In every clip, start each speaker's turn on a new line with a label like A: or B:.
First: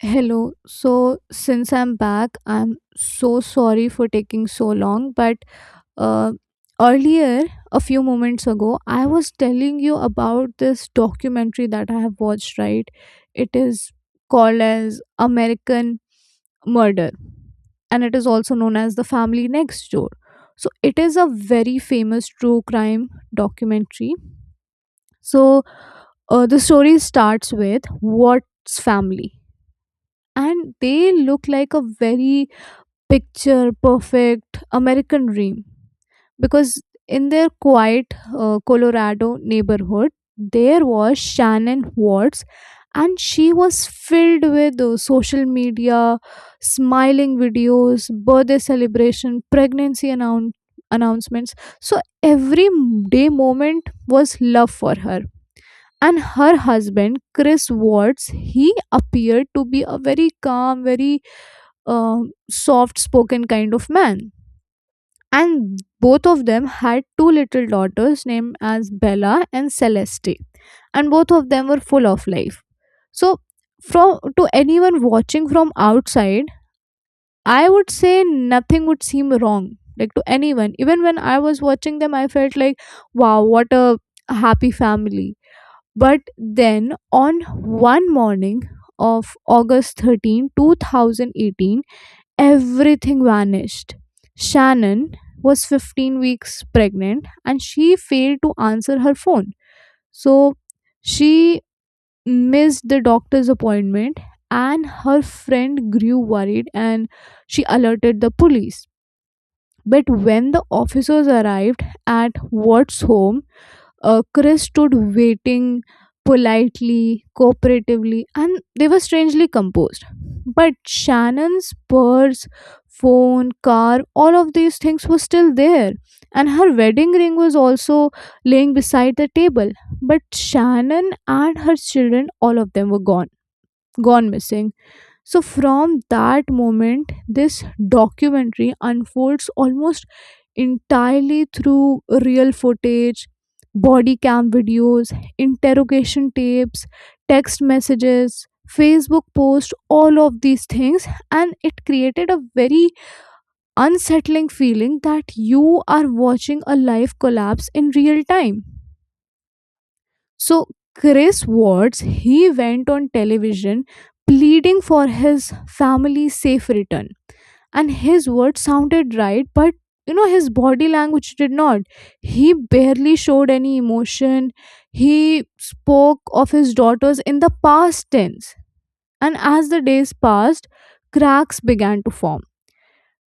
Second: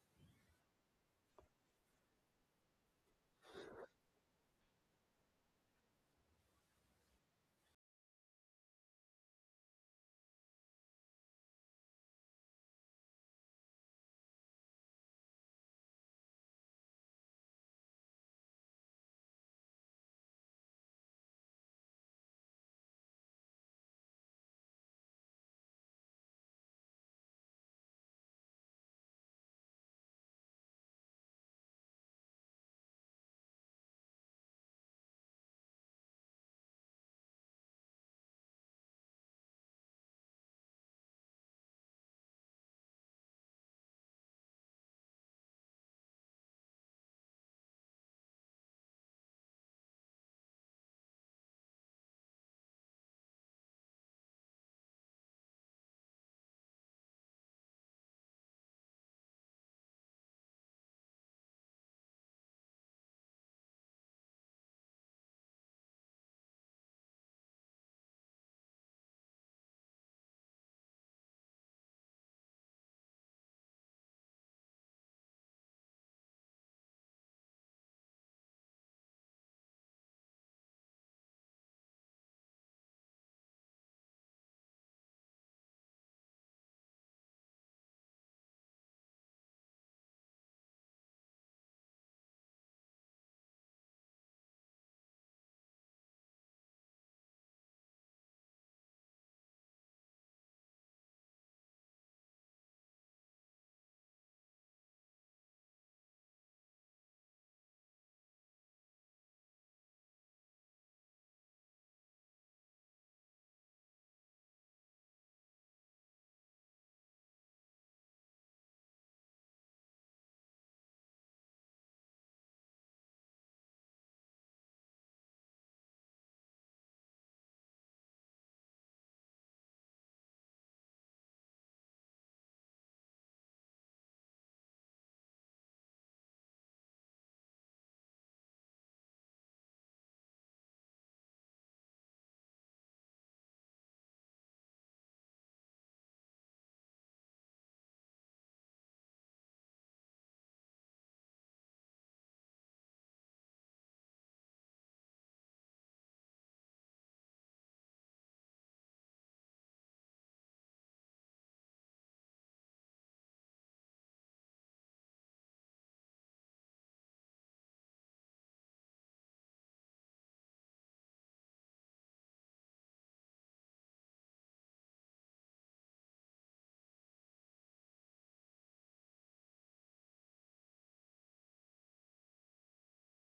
A: Hello. So, since I'm back, I'm so sorry for taking so long. But uh, earlier, a few moments ago, I was telling you about this documentary that I have watched, right? It is called as American Murder, and it is also known as The Family Next Door. So, it is a very famous true crime documentary. So, the story starts with what's family? And they look like a very picture perfect American dream. Because in their quiet Colorado neighborhood, there was Shannon Watts, and she was filled with social media, smiling videos, birthday celebration, pregnancy announcements. So every day moment was love for her. And her husband, Chris Watts, he appeared to be a very calm, very uh, soft spoken kind of man. And both of them had two little daughters named as Bella and Celeste. And both of them were full of life. So, from to anyone watching from outside, I would say nothing would seem wrong. Like to anyone, even when I was watching them, I felt like, wow, what a happy family. But then on one morning of August 13, 2018, everything vanished. Shannon was 15 weeks pregnant and she failed to answer her phone. So she missed the doctor's appointment, and her friend grew worried and she alerted the police. But when the officers arrived at Watt's home, Chris stood waiting politely, cooperatively, and they were strangely composed. But Shannon's purse, phone, car, all of these things were still there. And her wedding ring was also laying beside the table. But Shannon and her children, all of them were gone, gone missing. So, from that moment, this documentary unfolds almost entirely through real footage, body cam videos, interrogation tapes, text messages, Facebook posts, all of these things. And it created a very unsettling feeling that you are watching a life collapse in real time. So, Chris Watts, he went on television pleading for his family's safe return, and his words sounded right, but you know his body language did not. He barely showed any emotion. He spoke of his daughters in the past tense, and as the days passed, cracks began to form.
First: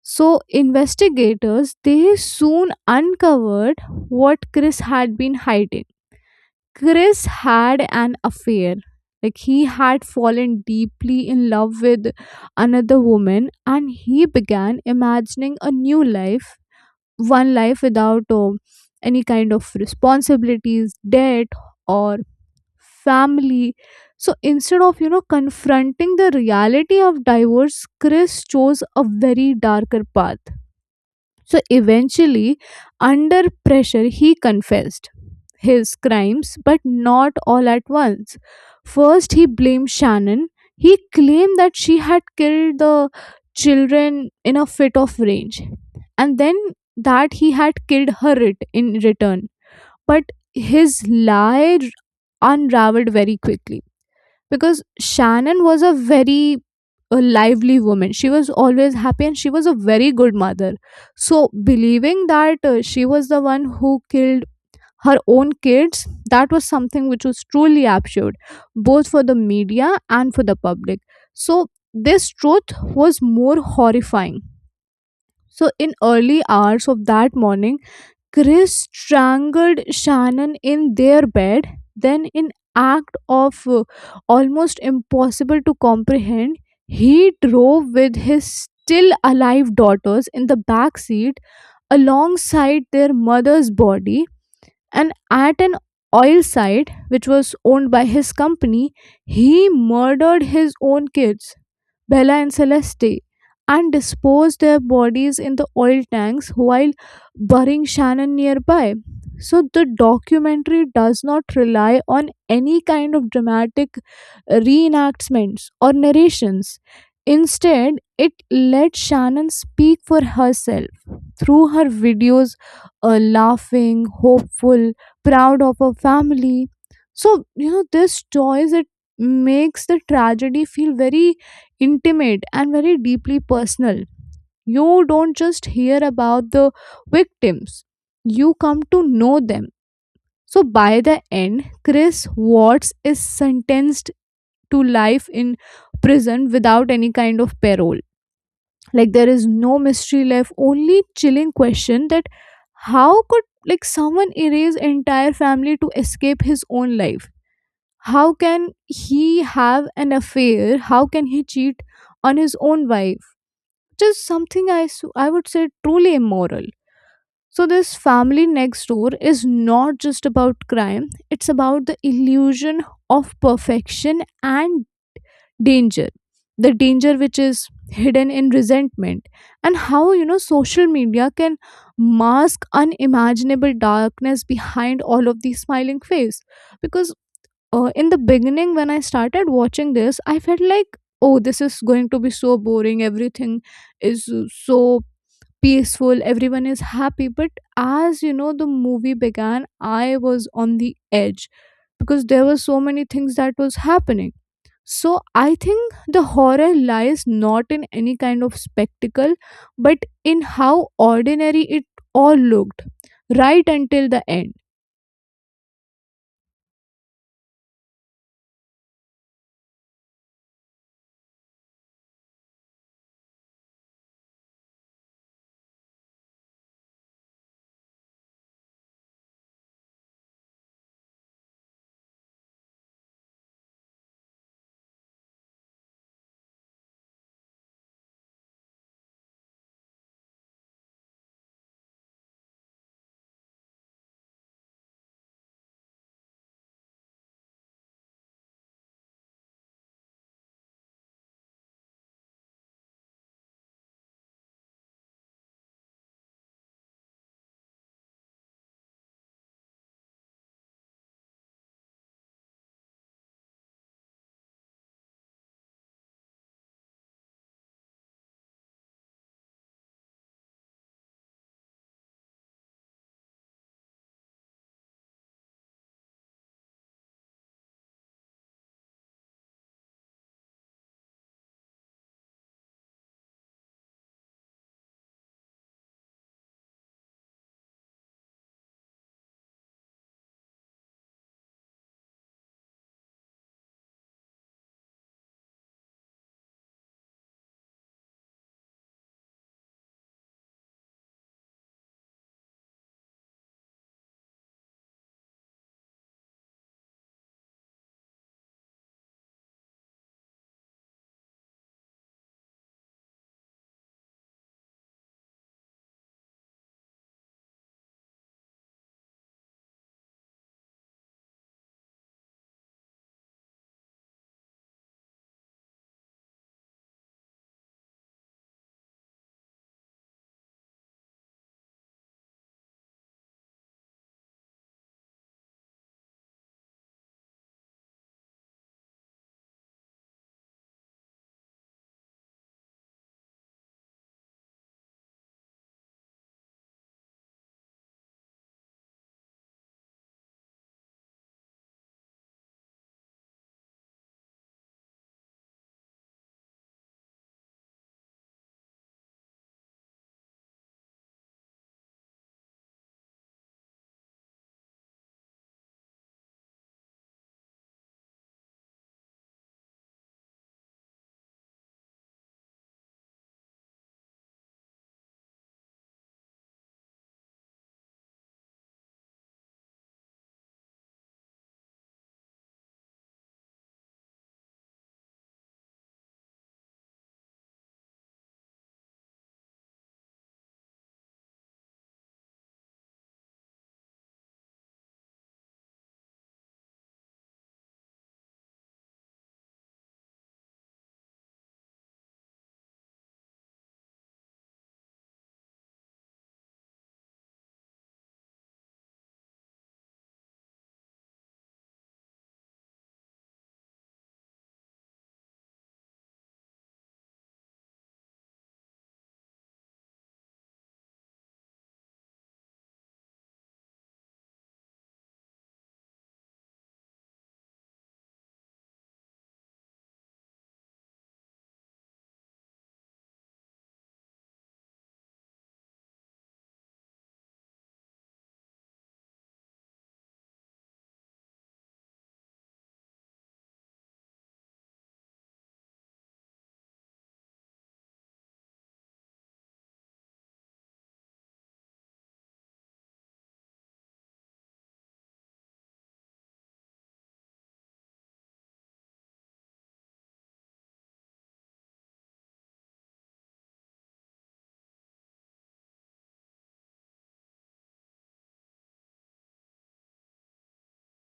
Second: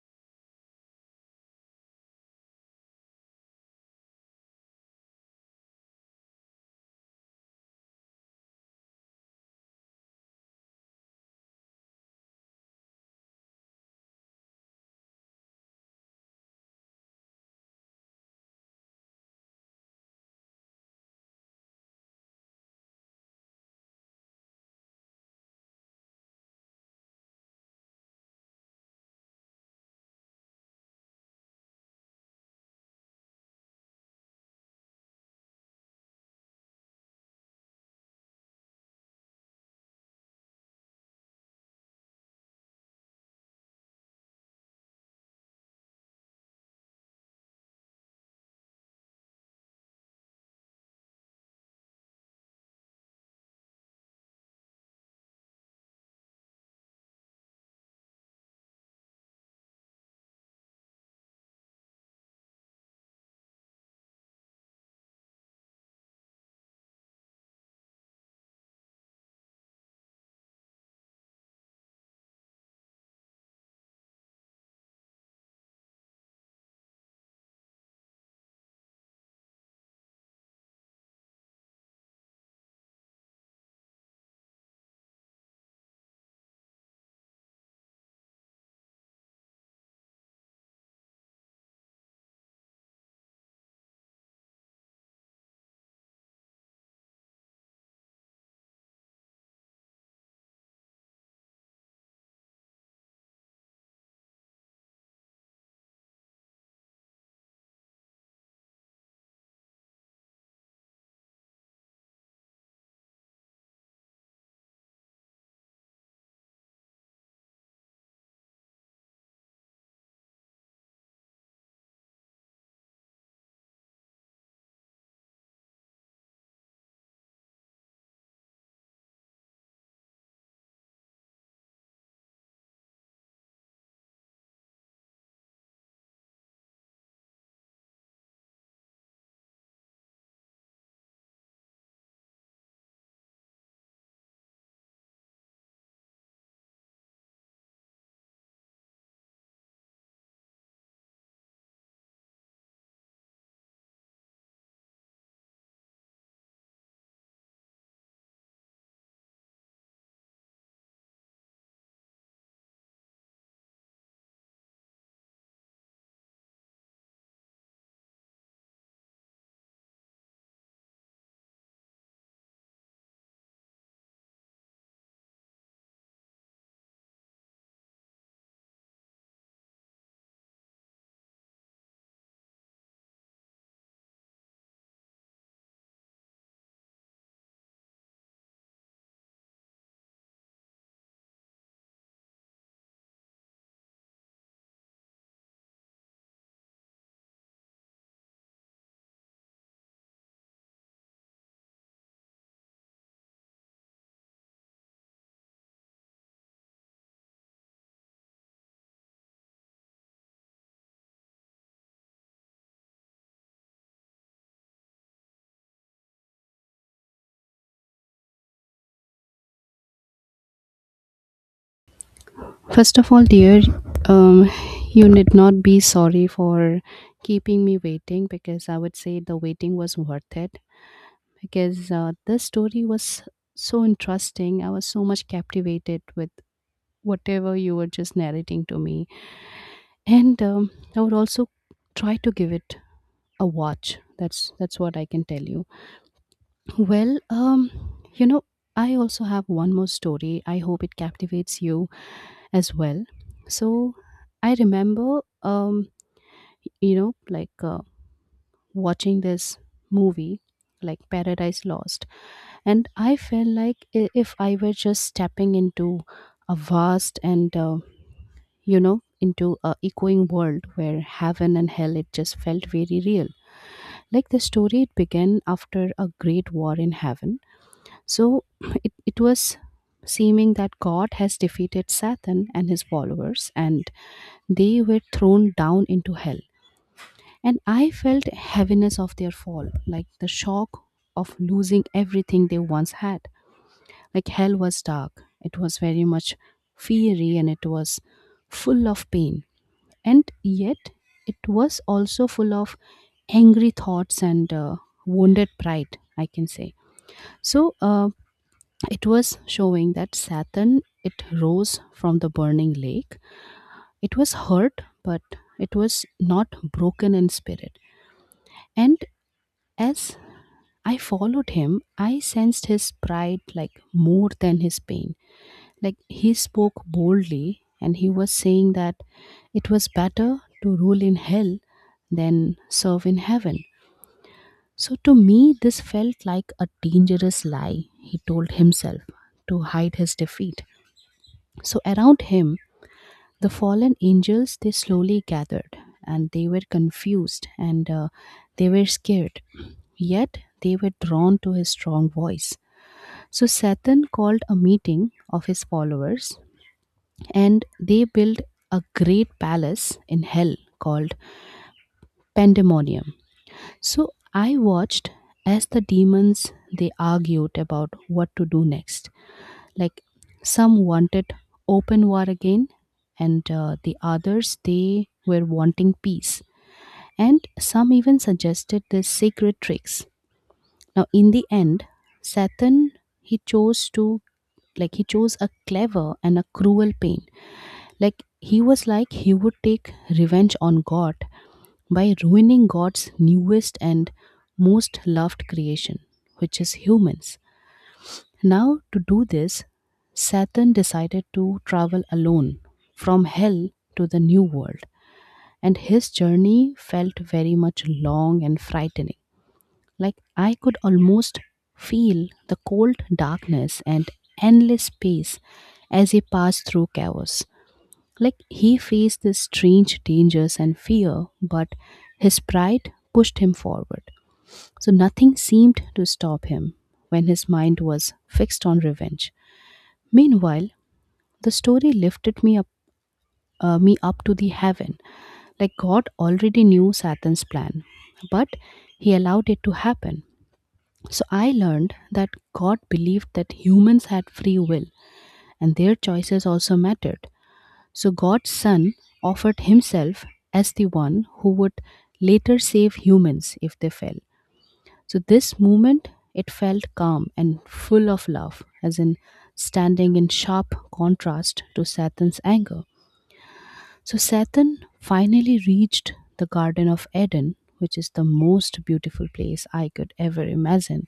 A: So investigators, they soon uncovered what Chris had been hiding. Chris had an affair. Like he had fallen deeply in love with another woman, and he began imagining a new life, one life without any kind of responsibilities, debt, or family. So instead of, you know, confronting the reality of divorce, Chris chose a very darker path. So eventually, under pressure, he confessed his crimes, but not all at once. First, he blamed Shannon. He claimed that she had killed the children in a fit of rage, and then that he had killed in return. But unraveled very quickly because Shannon was a very a lively woman. She was always happy and she was a very good mother. So, believing that she was the one who killed her own kids, that was something which was truly absurd, both for the media and for the public. So, this truth was more horrifying. So, in early hours of that morning, Chris strangled Shannon in their bed, then, in act of almost impossible to comprehend, he drove with his still alive daughters in the back seat alongside their mother's body, and at an oil site which was owned by his company, he murdered his own kids, Bella and Celeste, and dispose their bodies in the oil tanks while burying Shannon nearby. So the documentary does not rely on any kind of dramatic reenactments or narrations. Instead, it let Shannon speak for herself through her videos, laughing, hopeful, proud of her family. So, you know, this choice, it makes the tragedy feel very intimate and very deeply personal. You don't just hear about the victims, you come to know them. So by the end, Chris Watts is sentenced to life in prison without any kind of parole. Like there is no mystery left, only chilling question that how could like someone erase entire family to escape his own life? How can he have an affair? How can he cheat on his own wife? It is something I would say truly immoral. So, this family next door is not just about crime, it's about the illusion of perfection and danger. The danger which is hidden in resentment, and how you know social media can mask unimaginable darkness behind all of these smiling face. Because in the beginning, when I started watching this, I felt like, oh, this is going to be so boring, everything is so peaceful, everyone is happy, but as you know the movie began, I was on the edge because there were so many things that was happening. So I think the horror lies not in any kind of spectacle, but in how ordinary it all looked right until the end.
B: First of all, dear, um, you need not be sorry for keeping me waiting because I would say the waiting was worth it because this story was so interesting. I was so much captivated with whatever you were just narrating to me, and I would also try to give it a watch. That's what I can tell you. Well, you know, I also have one more story. I hope it captivates you as well. So I remember, you know, like uh, watching this movie, like Paradise Lost, and I felt like if I were just stepping into a vast and, into a echoing world where heaven and hell, it just felt very real. Like the story, it began after a great war in heaven. So it was seeming that God has defeated Satan and his followers, and they were thrown down into hell, and I felt heaviness of their fall, like the shock of losing everything they once had. Like hell was dark, it was very much fiery, and it was full of pain, and yet it was also full of angry thoughts and wounded pride, I can say. So it was showing that Saturn it rose from the burning lake. It was hurt, but it was not broken in spirit. And as I followed him, I sensed his pride like more than his pain. Like he spoke boldly and he was saying that it was better to rule in hell than serve in heaven. So to me, this felt like a dangerous lie, he told himself to hide his defeat. So around him, the fallen angels, they slowly gathered and they were confused and they were scared. Yet they were drawn to his strong voice. So Satan called a meeting of his followers and they built a great palace in hell called Pandemonium. So I watched as the demons they argued about what to do next, like some wanted open war again and the others they were wanting peace and some even suggested the secret tricks. Now in the end Satan he chose to, like he chose a clever and a cruel pain, like he was like he would take revenge on god by ruining god's newest and most loved creation, which is humans. Now, to do this, Saturn decided to travel alone from hell to the new world, and his journey felt very much long and frightening. Like I could almost feel the cold darkness and endless space as he passed through chaos. Like he faced these strange dangers and fear, but his pride pushed him forward. So nothing seemed to stop him when his mind was fixed on revenge. Meanwhile, the story lifted me up to the heaven. Like God already knew Satan's plan, but He allowed it to happen. So I learned that God believed that humans had free will, and their choices also mattered. So God's Son offered Himself as the one who would later save humans if they fell. So this moment, it felt calm and full of love, as in standing in sharp contrast to Satan's anger. So Satan finally reached the Garden of Eden, which is the most beautiful place I could ever imagine.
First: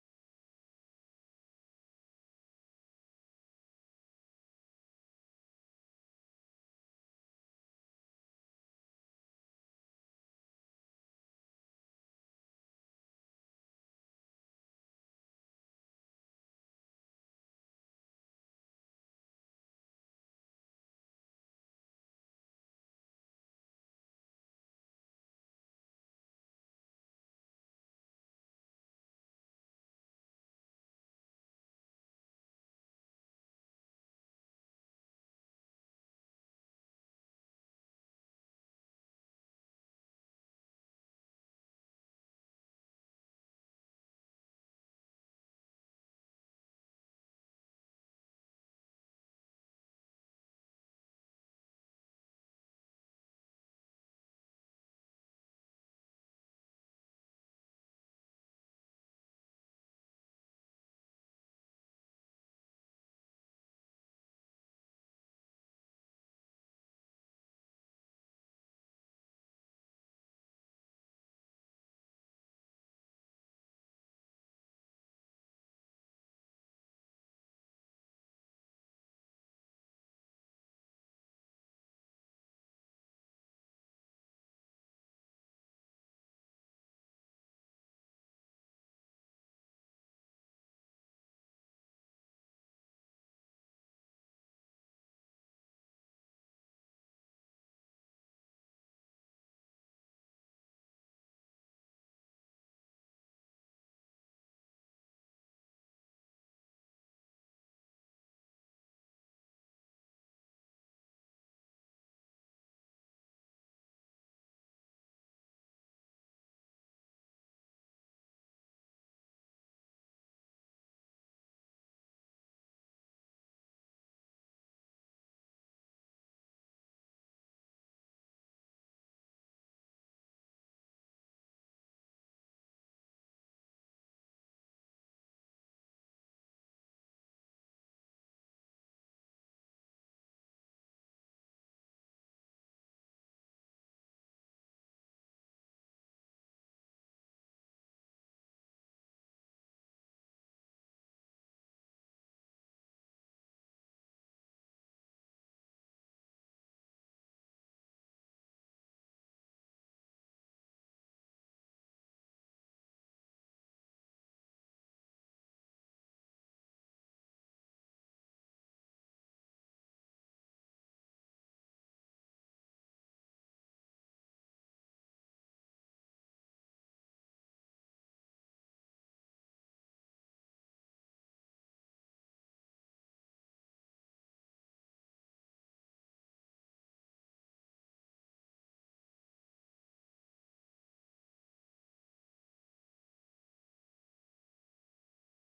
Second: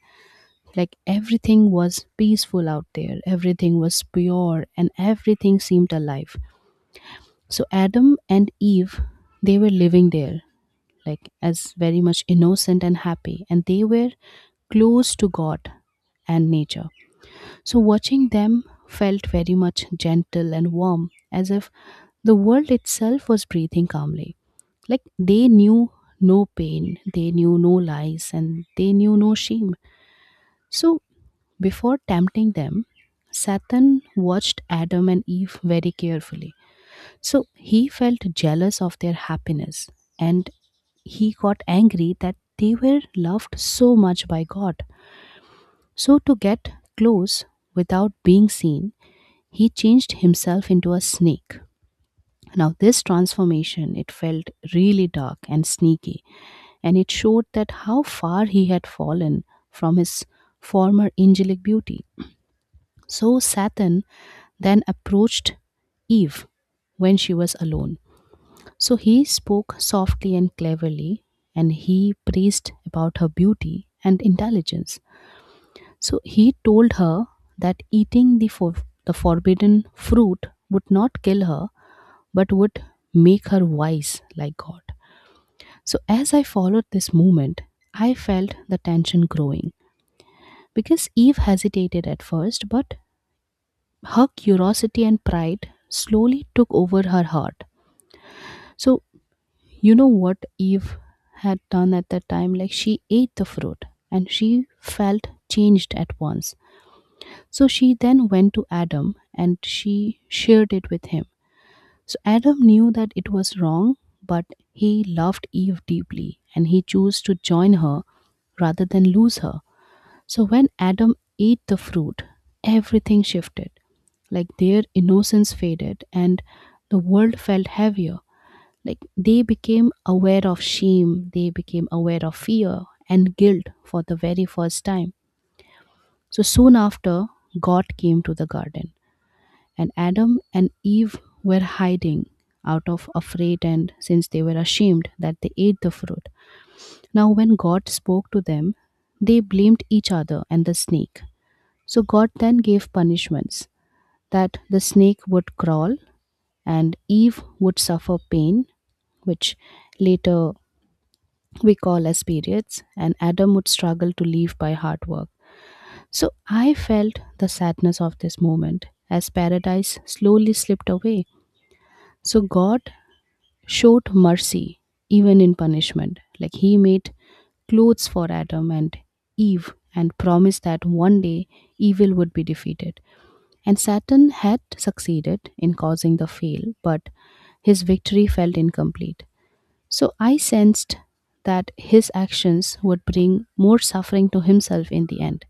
B: Like everything was peaceful out there, everything was pure, and everything seemed alive. So Adam and Eve, they were living there, like as very much innocent and happy, and they were close to God and nature. So watching them felt very much gentle and warm, as if the world itself was breathing calmly. Like they knew no pain, they knew no lies, and they knew no shame. So before tempting them, Satan watched Adam and Eve very carefully. So he felt jealous of their happiness and he got angry that they were loved so much by God. So, to get close without being seen, he changed himself into a snake. Now, this transformation, it felt really dark and sneaky, and it showed that how far he had fallen from his former angelic beauty. So, Satan then approached Eve when she was alone. So he spoke softly and cleverly, and he praised about her beauty and intelligence. So he told her that eating the, the forbidden fruit would not kill her, but would make her wise like God. So as I followed this movement, I felt the tension growing because Eve hesitated at first, but her curiosity and pride slowly took over her heart. So, you know what Eve had done at that time? Like, she ate the fruit and she felt changed at once. So she then went to Adam and she shared it with him. So Adam knew that it was wrong, but he loved Eve deeply and he chose to join her rather than lose her. So when Adam ate the fruit, everything shifted. Like their innocence faded and the world felt heavier. Like they became aware of shame, they became aware of fear and guilt for the very first time. So soon after, God came to the garden and Adam and Eve were hiding out of afraid and since they were ashamed that they ate the fruit. Now, when God spoke to them, they blamed each other and the snake. So, God then gave punishments that the snake would crawl and Eve would suffer pain, which later we call as periods, and Adam would struggle to live by hard work. So I felt the sadness of this moment as paradise slowly slipped away. So God showed mercy even in punishment. Like he made clothes for Adam and Eve and promised that one day evil would be defeated. And Satan had succeeded in causing the fail, but his victory felt incomplete. So I sensed that his actions would bring more suffering to himself in the end.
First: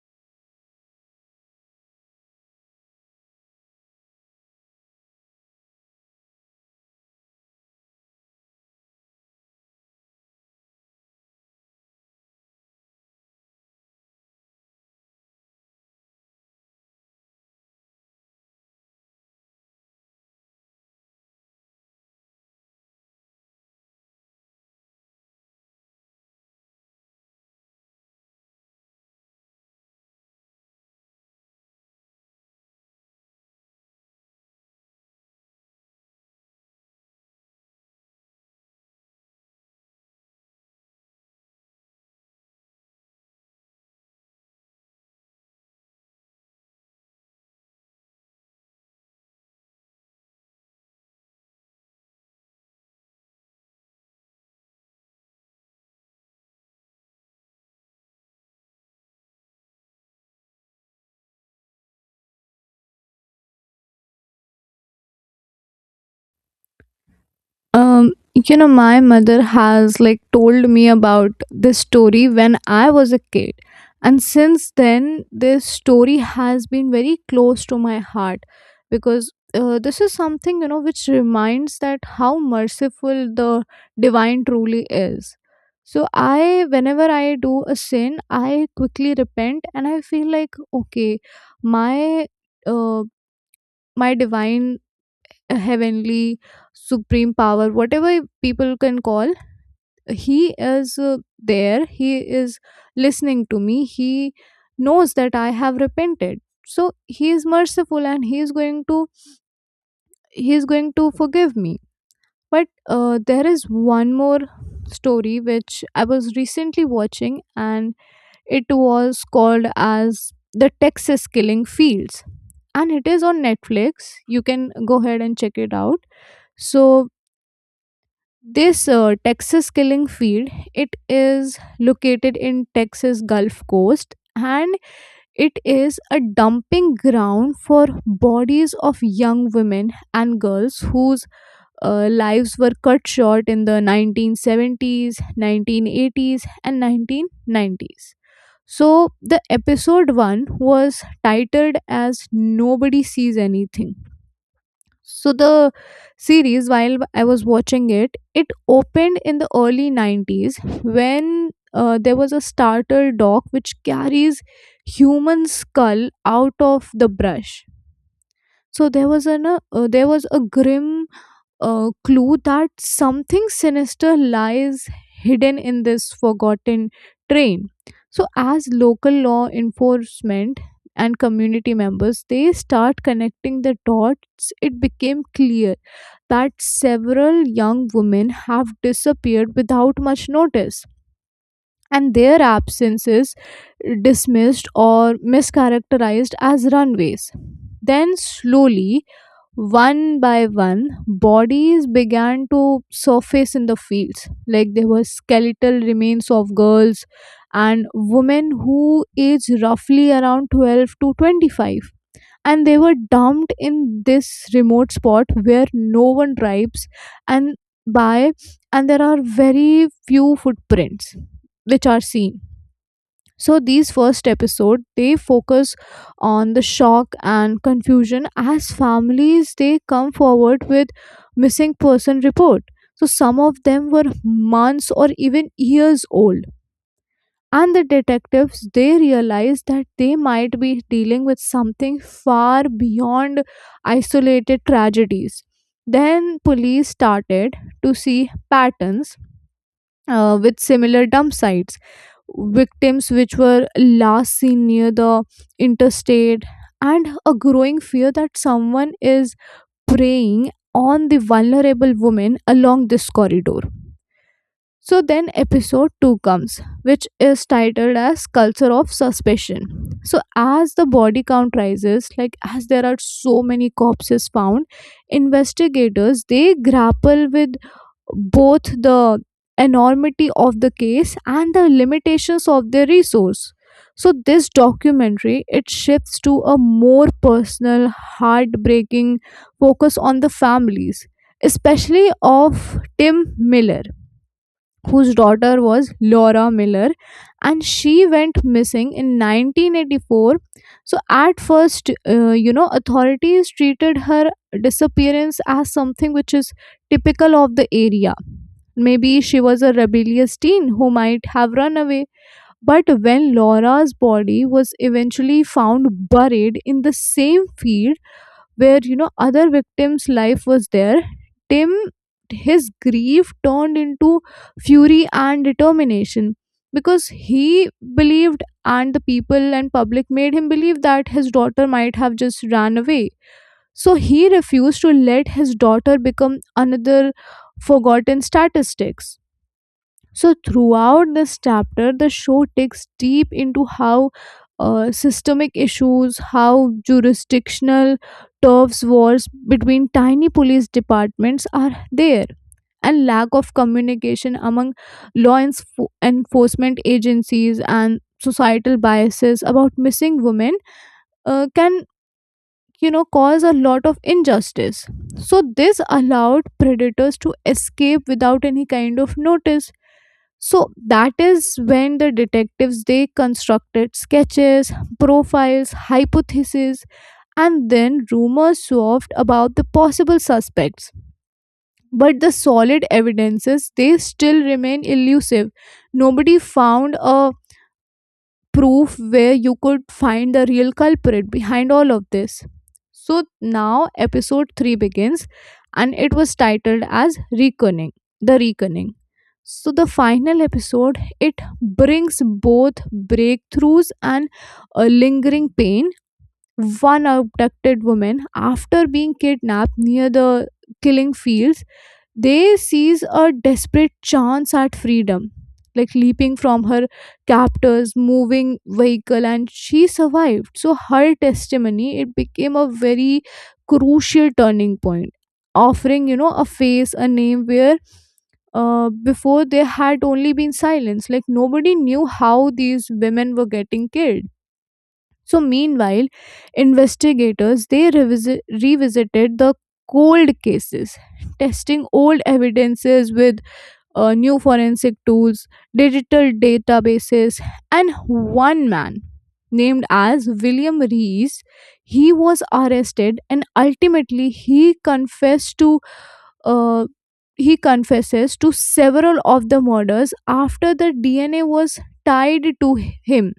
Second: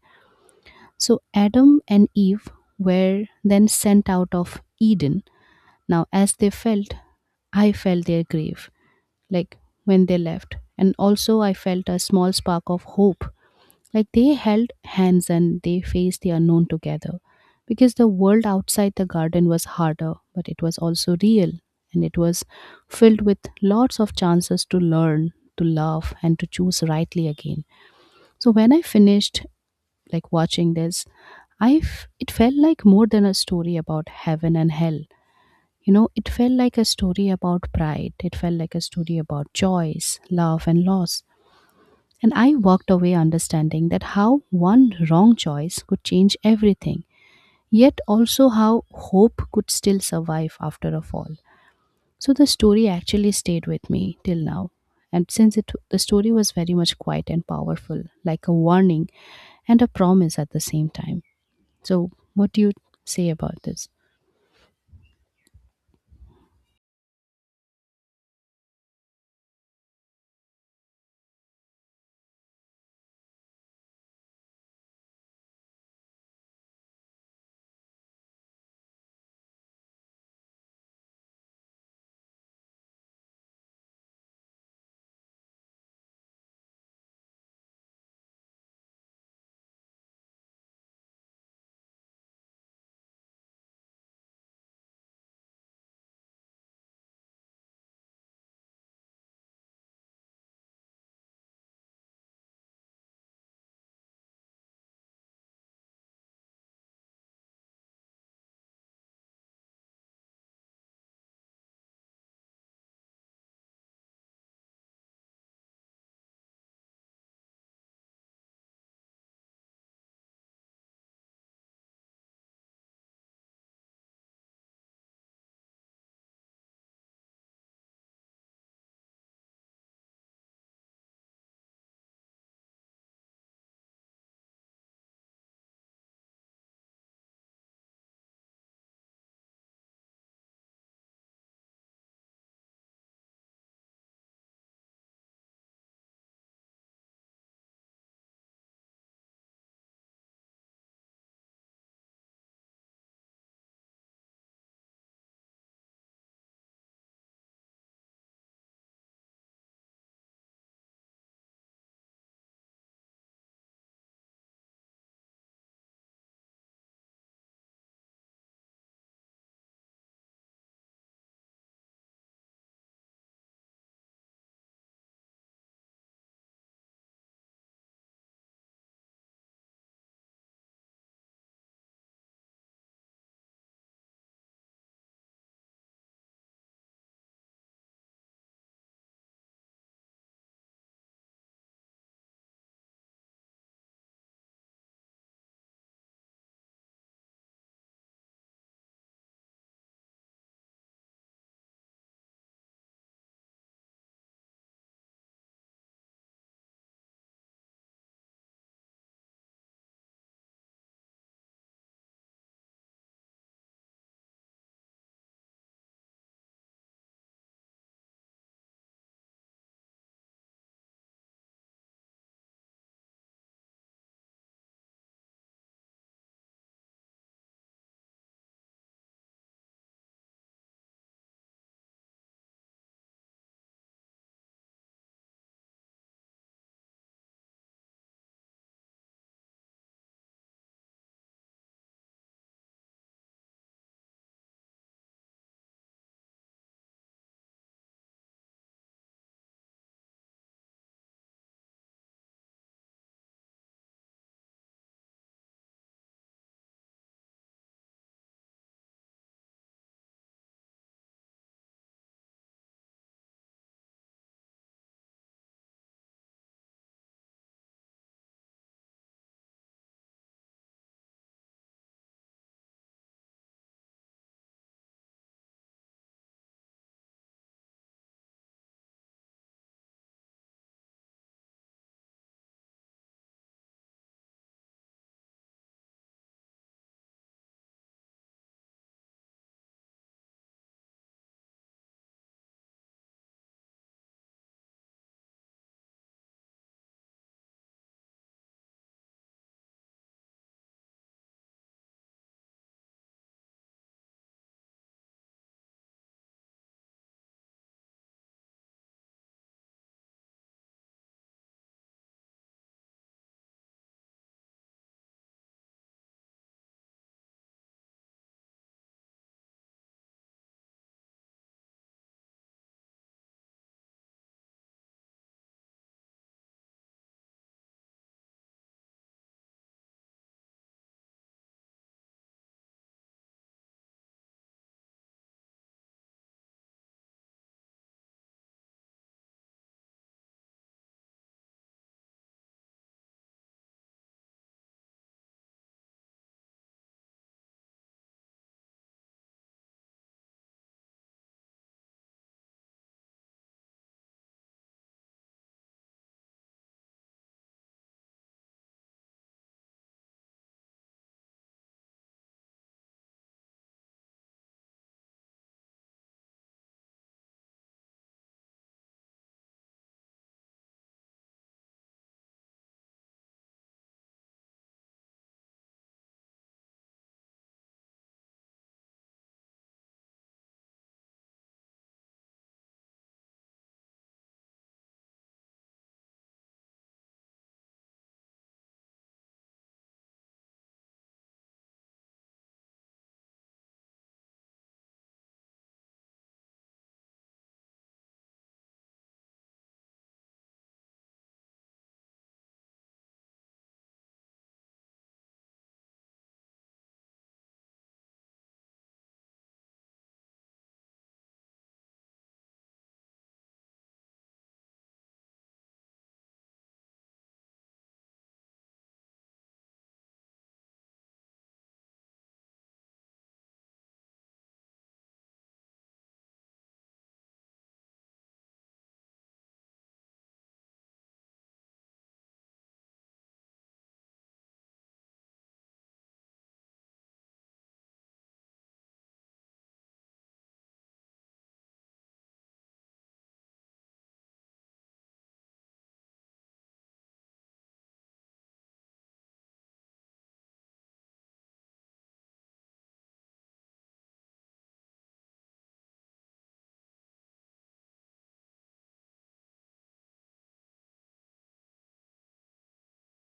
B: So Adam and Eve were then sent out of Eden. Now, as they felt, I felt their grief like when they left. And also, I felt a small spark of hope. Like they held hands and they faced the unknown together. Because the world outside the garden was harder, but it was also real. And it was filled with lots of chances to learn, to love, and to choose rightly again. So when I finished like watching this, it felt like more than a story about heaven and hell. You know, it felt like a story about pride. It felt like a story about choice, love, and loss. And I walked away understanding that how one wrong choice could change everything, yet also how hope could still survive after a fall. So the story actually stayed with me till now. And since it, the story was very much quiet and powerful, like a warning and a promise at the same time. So, what do you say about this?
A: You know, my mother has like told me about this story when I was a kid, and since then, this story has been very close to my heart because this is something you know which reminds that how merciful the divine truly is. So, I whenever I do a sin, I quickly repent and I feel like okay, my uh, my divine heavenly supreme power whatever people can call, he is there he is listening to me. He knows that I have repented, so he is merciful and he is going to, he is going to forgive me. But there is one more story which I was recently watching, and it was called as The Texas Killing Fields, and it is on Netflix. You can go ahead and check it out. So this Texas killing field, it is located in Texas Gulf Coast, and it is a dumping ground for bodies of young women and girls whose lives were cut short in the 1970s, 1980s and 1990s. So the episode 1 was titled as Nobody Sees Anything. So the series, while I was watching it, it opened in the early 90s when there was a starter dog which carries human skull out of the brush. So there was an there was a grim clue that something sinister lies hidden in this forgotten train. So as local law enforcement and community members they start connecting the dots, it became clear that several young women have disappeared without much notice, and their absence is dismissed or mischaracterized as runaways. Then, slowly, one by one, bodies began to surface in the fields. Like there were skeletal remains of girls and women who aged roughly around 12 to 25, and they were dumped in this remote spot where no one drives, and by and there are very few footprints which are seen. So these first episode they focus on the shock and confusion as families they come forward with missing person report. So some of them were months or even years old, and the detectives, they realized that they might be dealing with something far beyond isolated tragedies. Then police started to see patterns with similar dump sites, victims which were last seen near the interstate, and a growing fear that someone is preying on the vulnerable women along this corridor. So then episode 2 comes, which is titled as Culture of Suspicion. So as the body count rises, like as there are so many corpses found, investigators they grapple with both the enormity of the case and the limitations of their resource. So this documentary it shifts to a more personal, heartbreaking focus on the families, especially of Tim Miller, whose daughter was Laura Miller, and she went missing in 1984. So, at first, you know, authorities treated her disappearance as something which is typical of the area. Maybe she was a rebellious teen who might have run away. But when Laura's body was eventually found buried in the same field, where you know other victims life was there, Tim, his grief turned into fury and determination, because he believed and the people and public made him believe that his daughter might have just ran away. So he refused to let his daughter become another forgotten statistic. So throughout this chapter, the show digs deep into how systemic issues, how jurisdictional turfs wars between tiny police departments are there, and lack of communication among enforcement agencies and societal biases about missing women can you know cause a lot of injustice. So this allowed predators to escape without any kind of notice. So that is when the detectives they constructed sketches, profiles, hypotheses, and then rumors swerved about the possible suspects, but the solid evidences they still remain elusive. Nobody found a proof where you could find the real culprit behind all of this. So now episode 3 begins, and it was titled as Reckoning, The Reckoning. So the final episode it brings both breakthroughs and a lingering pain. One abducted woman after being kidnapped near the killing fields, they seize a desperate chance at freedom, like leaping from her captor's moving vehicle, and she survived. So her testimony it became a very crucial turning point, offering you know a face, a name where before there had only been silence. Like nobody knew how these women were getting killed. So meanwhile, investigators they revisited the cold cases, testing old evidences with new forensic tools, digital databases, and one man named as William Rees, he was arrested and ultimately uh, he confesses to several of the murders after the DNA was tied to him.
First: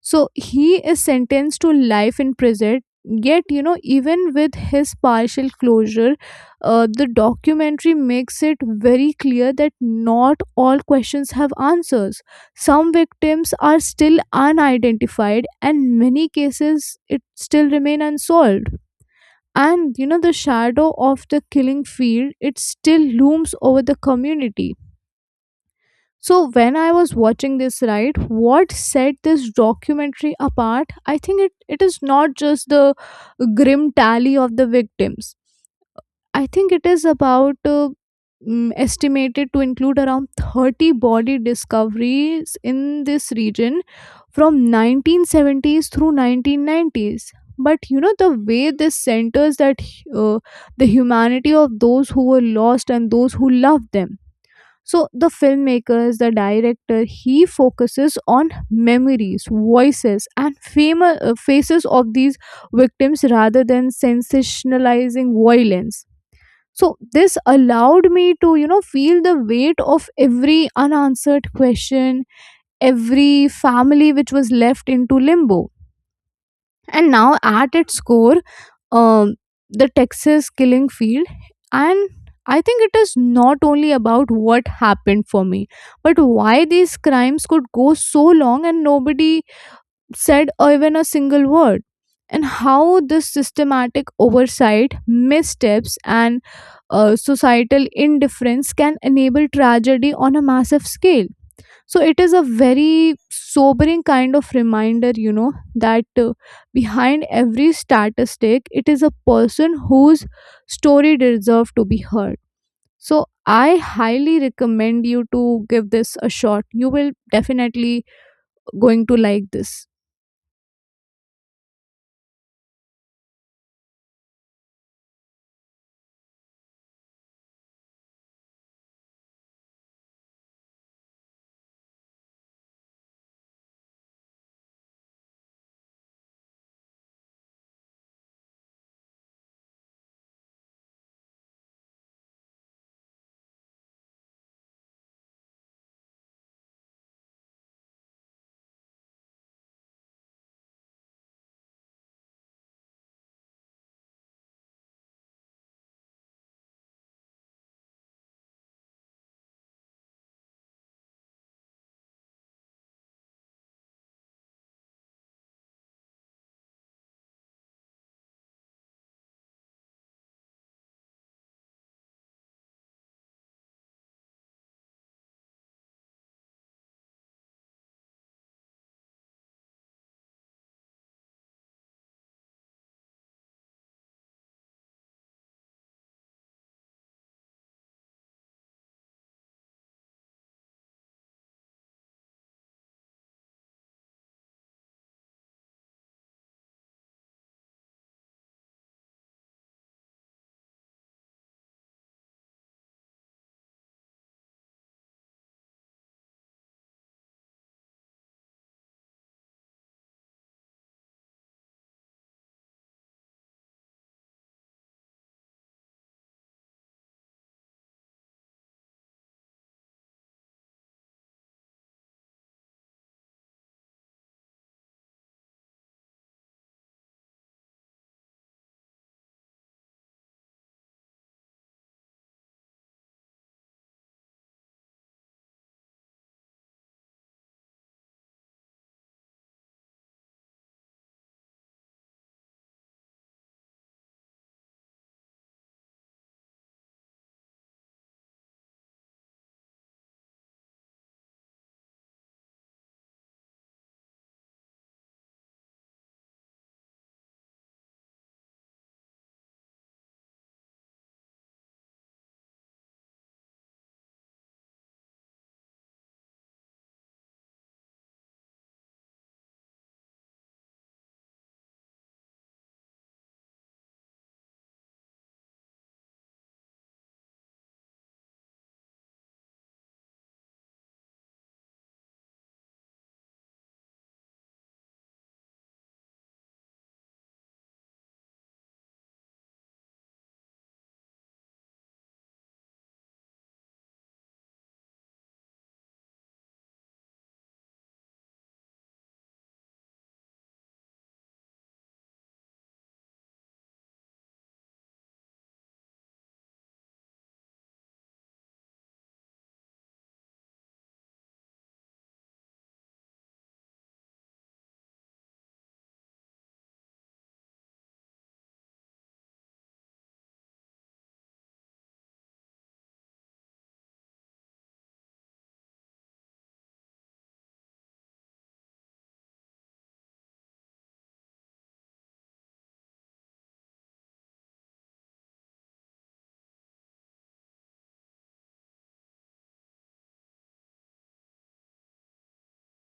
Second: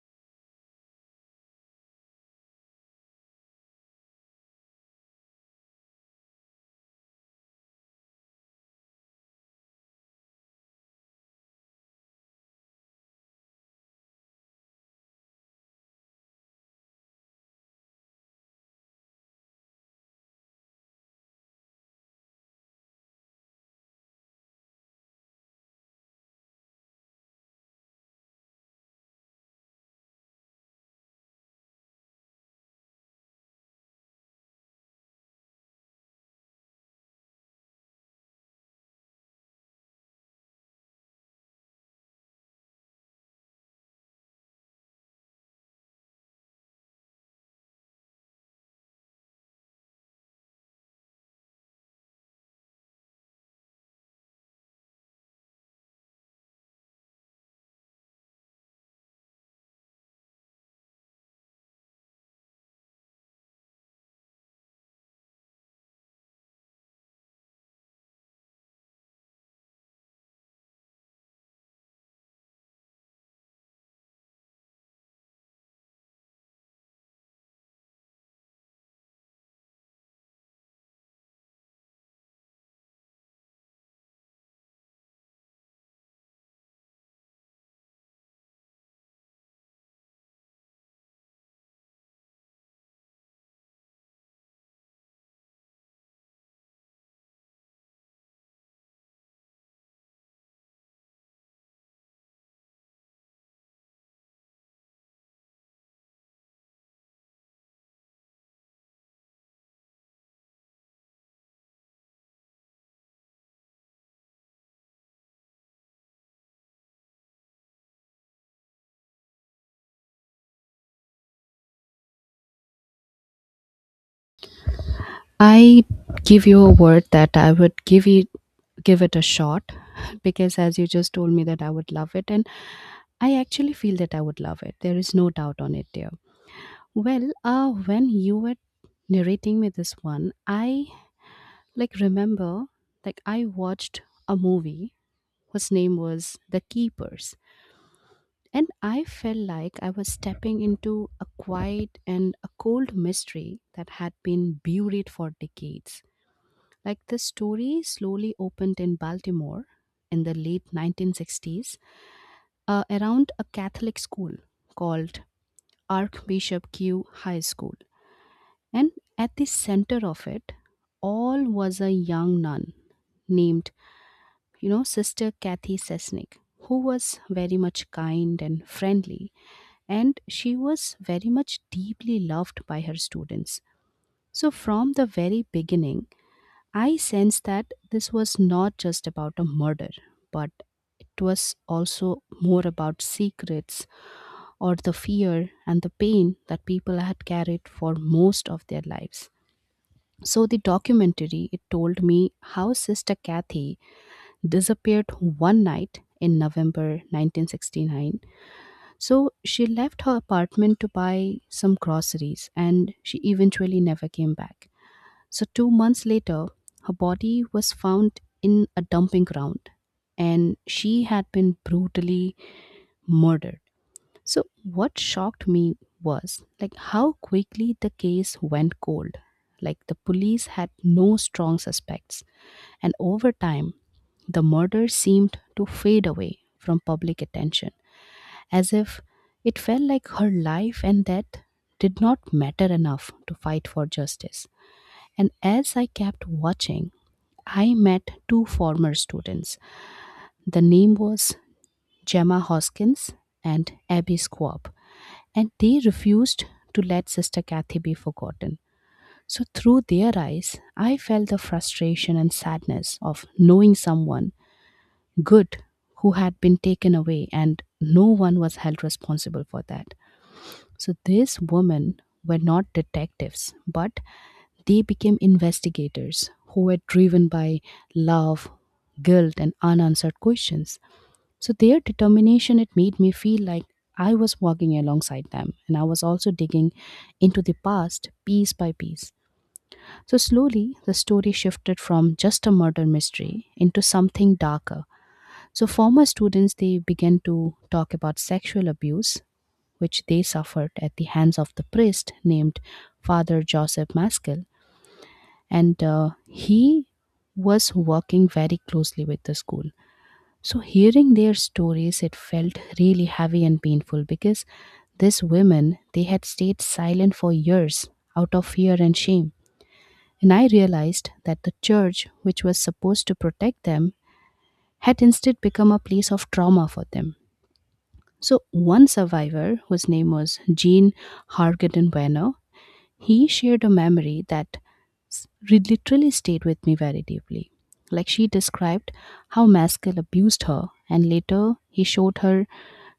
A: So he is sentenced to life in prison. Yet, you know, even with his partial closure, the documentary makes it very clear that not all questions have answers. Some victims are still unidentified, and many cases it still remain unsolved. And you know, the shadow of the killing field it still looms over the community. So when I was watching this, right, what set this documentary apart? I think it is not just the grim tally of the victims. I think it is about estimated to include around 30 body discoveries in this region from 1970s through 1990s. But you know the way this centers that uh, the humanity of those who were lost and those who loved them. So the filmmakers, the director, he focuses on memories, voices, and faces of these victims rather than sensationalizing violence. So this allowed me to, you know, feel the weight of every unanswered question, every family which was left into limbo. And now, at its core, um, the Texas killing field. And I think it is not only about what happened for me, but why these crimes could go so long and nobody said even a single word. And how this systematic oversight, missteps, and societal indifference can enable tragedy on a massive scale. So it is a very sobering kind of reminder, you know, that behind every statistic, it is a person whose story deserves to be heard. So I highly recommend you to give this a shot. You will definitely going to like this.
B: I give you a word that I would give you, give it a shot because as you just told me that I would love it and I actually feel that I would love it. There is no doubt on it, dear. Well, when you were narrating me this one, I like remember like I watched a movie whose name was The Keepers. And I felt like I was stepping into a quiet and a cold mystery that had been buried for decades. Like the story slowly opened in Baltimore in the late 1960s around a Catholic school called Archbishop Q High School. And at the center of it, all was a young nun named, you know, Sister Kathy Sesnick, who was very much kind and friendly, and she was very much deeply loved by her students. So, from the very beginning, I sensed that this was not just about a murder, but it was also more about secrets or the fear and the pain that people had carried for most of their lives. So the documentary it told me how Sister Kathy disappeared one night in November 1969. So she left her apartment to buy some groceries and she eventually never came back. So, two months later, her body was found in a dumping ground and she had been brutally murdered. So, what shocked me was like how quickly the case went cold. Like the police had no strong suspects, and over time, the murder seemed to fade away from public attention, as if it felt like her life and death did not matter enough to fight for justice. And as I kept watching, I met two former students. The name was Gemma Hoskins and Abby Squab, and they refused to let Sister Kathy be forgotten. So, through their eyes, I felt the frustration and sadness of knowing someone good who had been taken away and no one was held responsible for that. So, these women were not detectives but they became investigators who were driven by love, guilt, and unanswered questions. So, their determination, it made me feel like I was walking alongside them, and I was also digging into the past piece by piece. So, slowly, the story shifted from just a murder mystery into something darker. So, former students they began to talk about sexual abuse, which they suffered at the hands of the priest named Father Joseph Maskell and he was working very closely with the school. So, hearing their stories, it felt really heavy and painful because these women they had stayed silent for years out of fear and shame. And I realized that the church, which was supposed to protect them, had instead become a place of trauma for them. So, one survivor, whose name was Jean Hargaden Bueno, he shared a memory that literally stayed with me very deeply. Like she described how Maskell abused her, and later he showed her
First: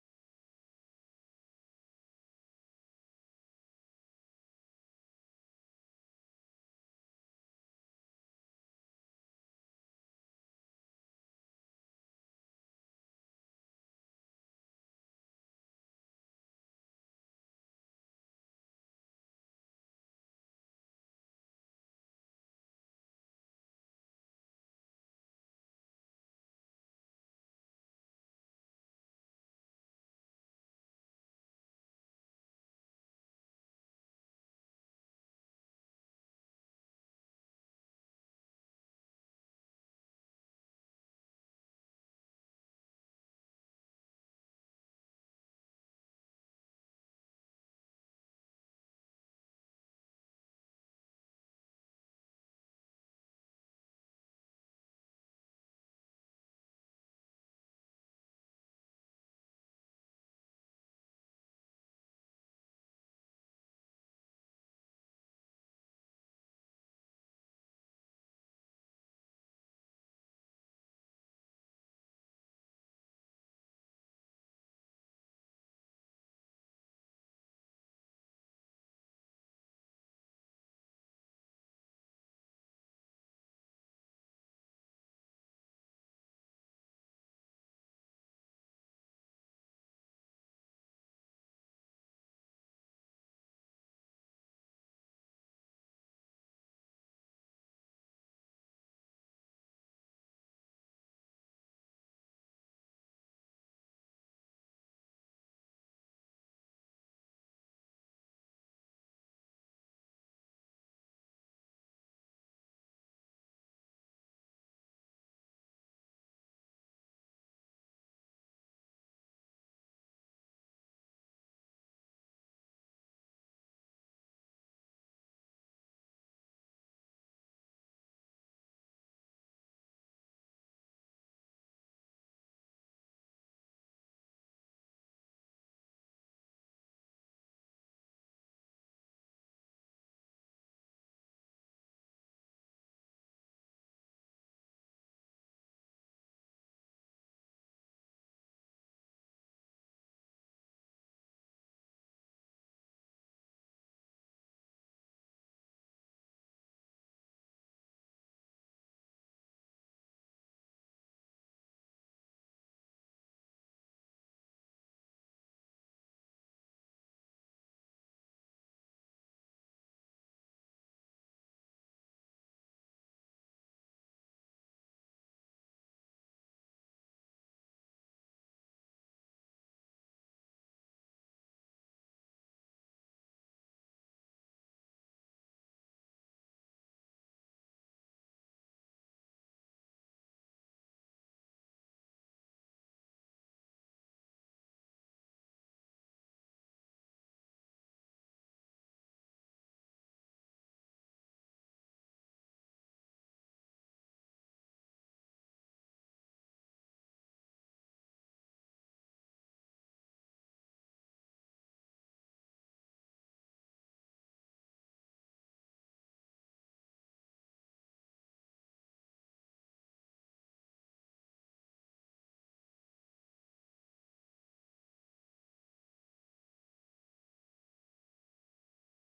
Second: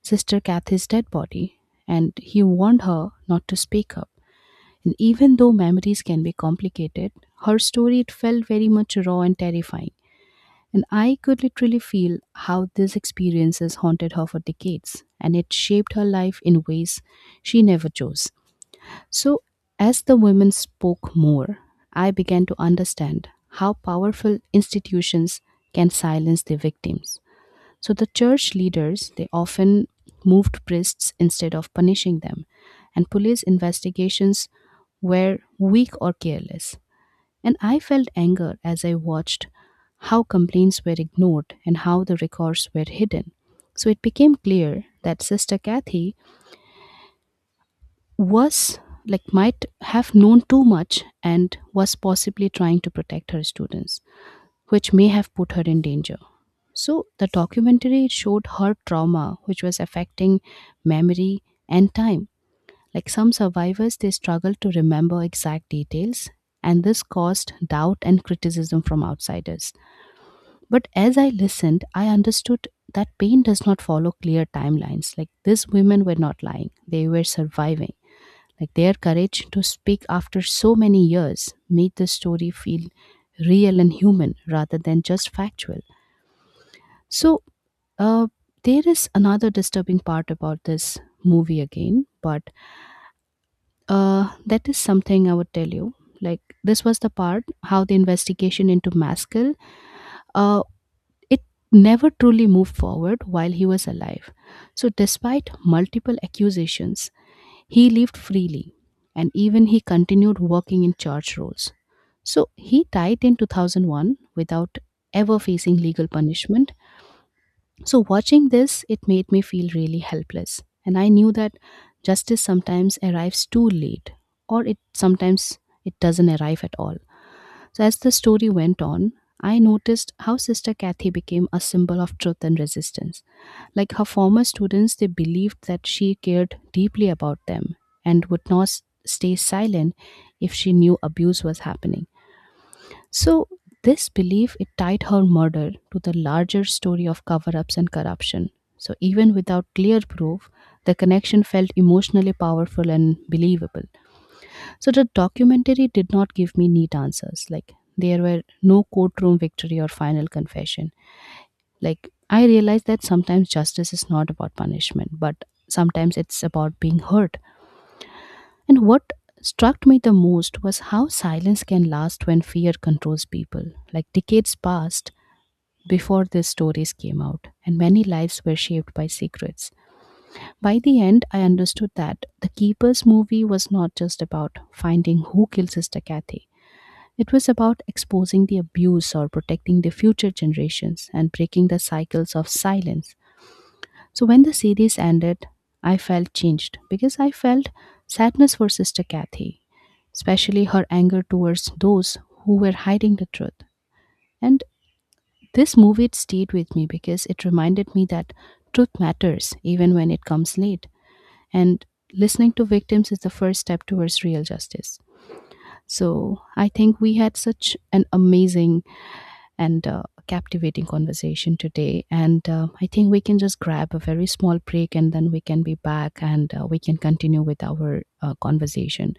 B: sister Kathy's dead body, and he warned her not to speak up. And even though memories can be complicated, her story it felt very much raw and terrifying. And I could literally feel how these experiences haunted her for decades, and it shaped her life in ways she never chose. So, as the women spoke more, I began to understand how powerful institutions can silence their victims. So, the church leaders, they often moved priests instead of punishing them, and police investigations were weak or careless. And I felt anger as I watched how complaints were ignored and how the records were hidden. So it became clear that Sister Kathy was like might have known too much and was possibly trying to protect her students, which may have put her in danger. So the documentary showed her trauma, which was affecting memory and time. Like some survivors, they struggle to remember exact details, and this caused doubt and criticism from outsiders. But as I listened, I understood that pain does not follow clear timelines. Like these women were not lying, they were surviving. Like their courage to speak after so many years made the story feel real and human rather than just factual. So, uh, there is another disturbing part about this movie again, but that is something I would tell you. Like, this was the part how the investigation into Maskell uh, It never truly moved forward while he was alive. So, despite multiple accusations, he lived freely and even he continued working in church roles. So, he died in 2001 without ever facing legal punishment. So, watching this, it made me feel really helpless. And I knew that justice sometimes arrives too late or it sometimes it doesn't arrive at all. So, as the story went on, I noticed how Sister Kathy became a symbol of truth and resistance. Like her former students, they believed that she cared deeply about them and would not stay silent if she knew abuse was happening. So, this belief it tied her murder to the larger story of cover-ups and corruption. So, even without clear proof, the connection felt emotionally powerful and believable. So the documentary did not give me neat answers. Like there were no courtroom victory or final confession. Like I realized that sometimes justice is not about punishment, but sometimes it's about being hurt. And what struck me the most was how silence can last when fear controls people. Like decades passed before these stories came out, and many lives were shaped by secrets. By the end, I understood that the Keepers movie was not just about finding who kills Sister Kathy. It was about exposing the abuse or protecting the future generations and breaking the cycles of silence. So when the series ended, I felt changed because I felt sadness for Sister Kathy, especially her anger towards those who were hiding the truth. And this movie it stayed with me because it reminded me that truth matters even when it comes late. And listening to victims is the first step towards real justice. So I think we had such an amazing and captivating conversation today. And I think we can just grab a very small break and then we can be back and we can continue with our conversation.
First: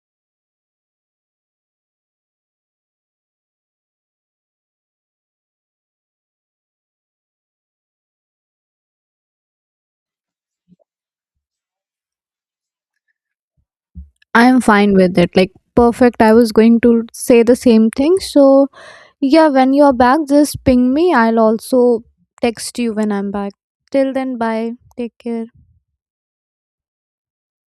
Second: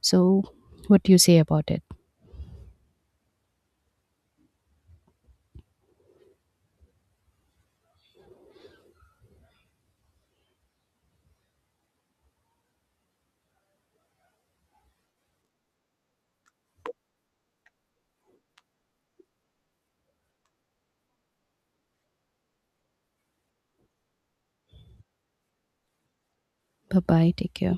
B: So, what do you say about it?
A: I am fine with it. Like, perfect. I was going to say the same thing. So, yeah, when you're back, just ping me. I'll also text you when I'm back. Till then, bye. Take care.
B: Bye bye. Take care.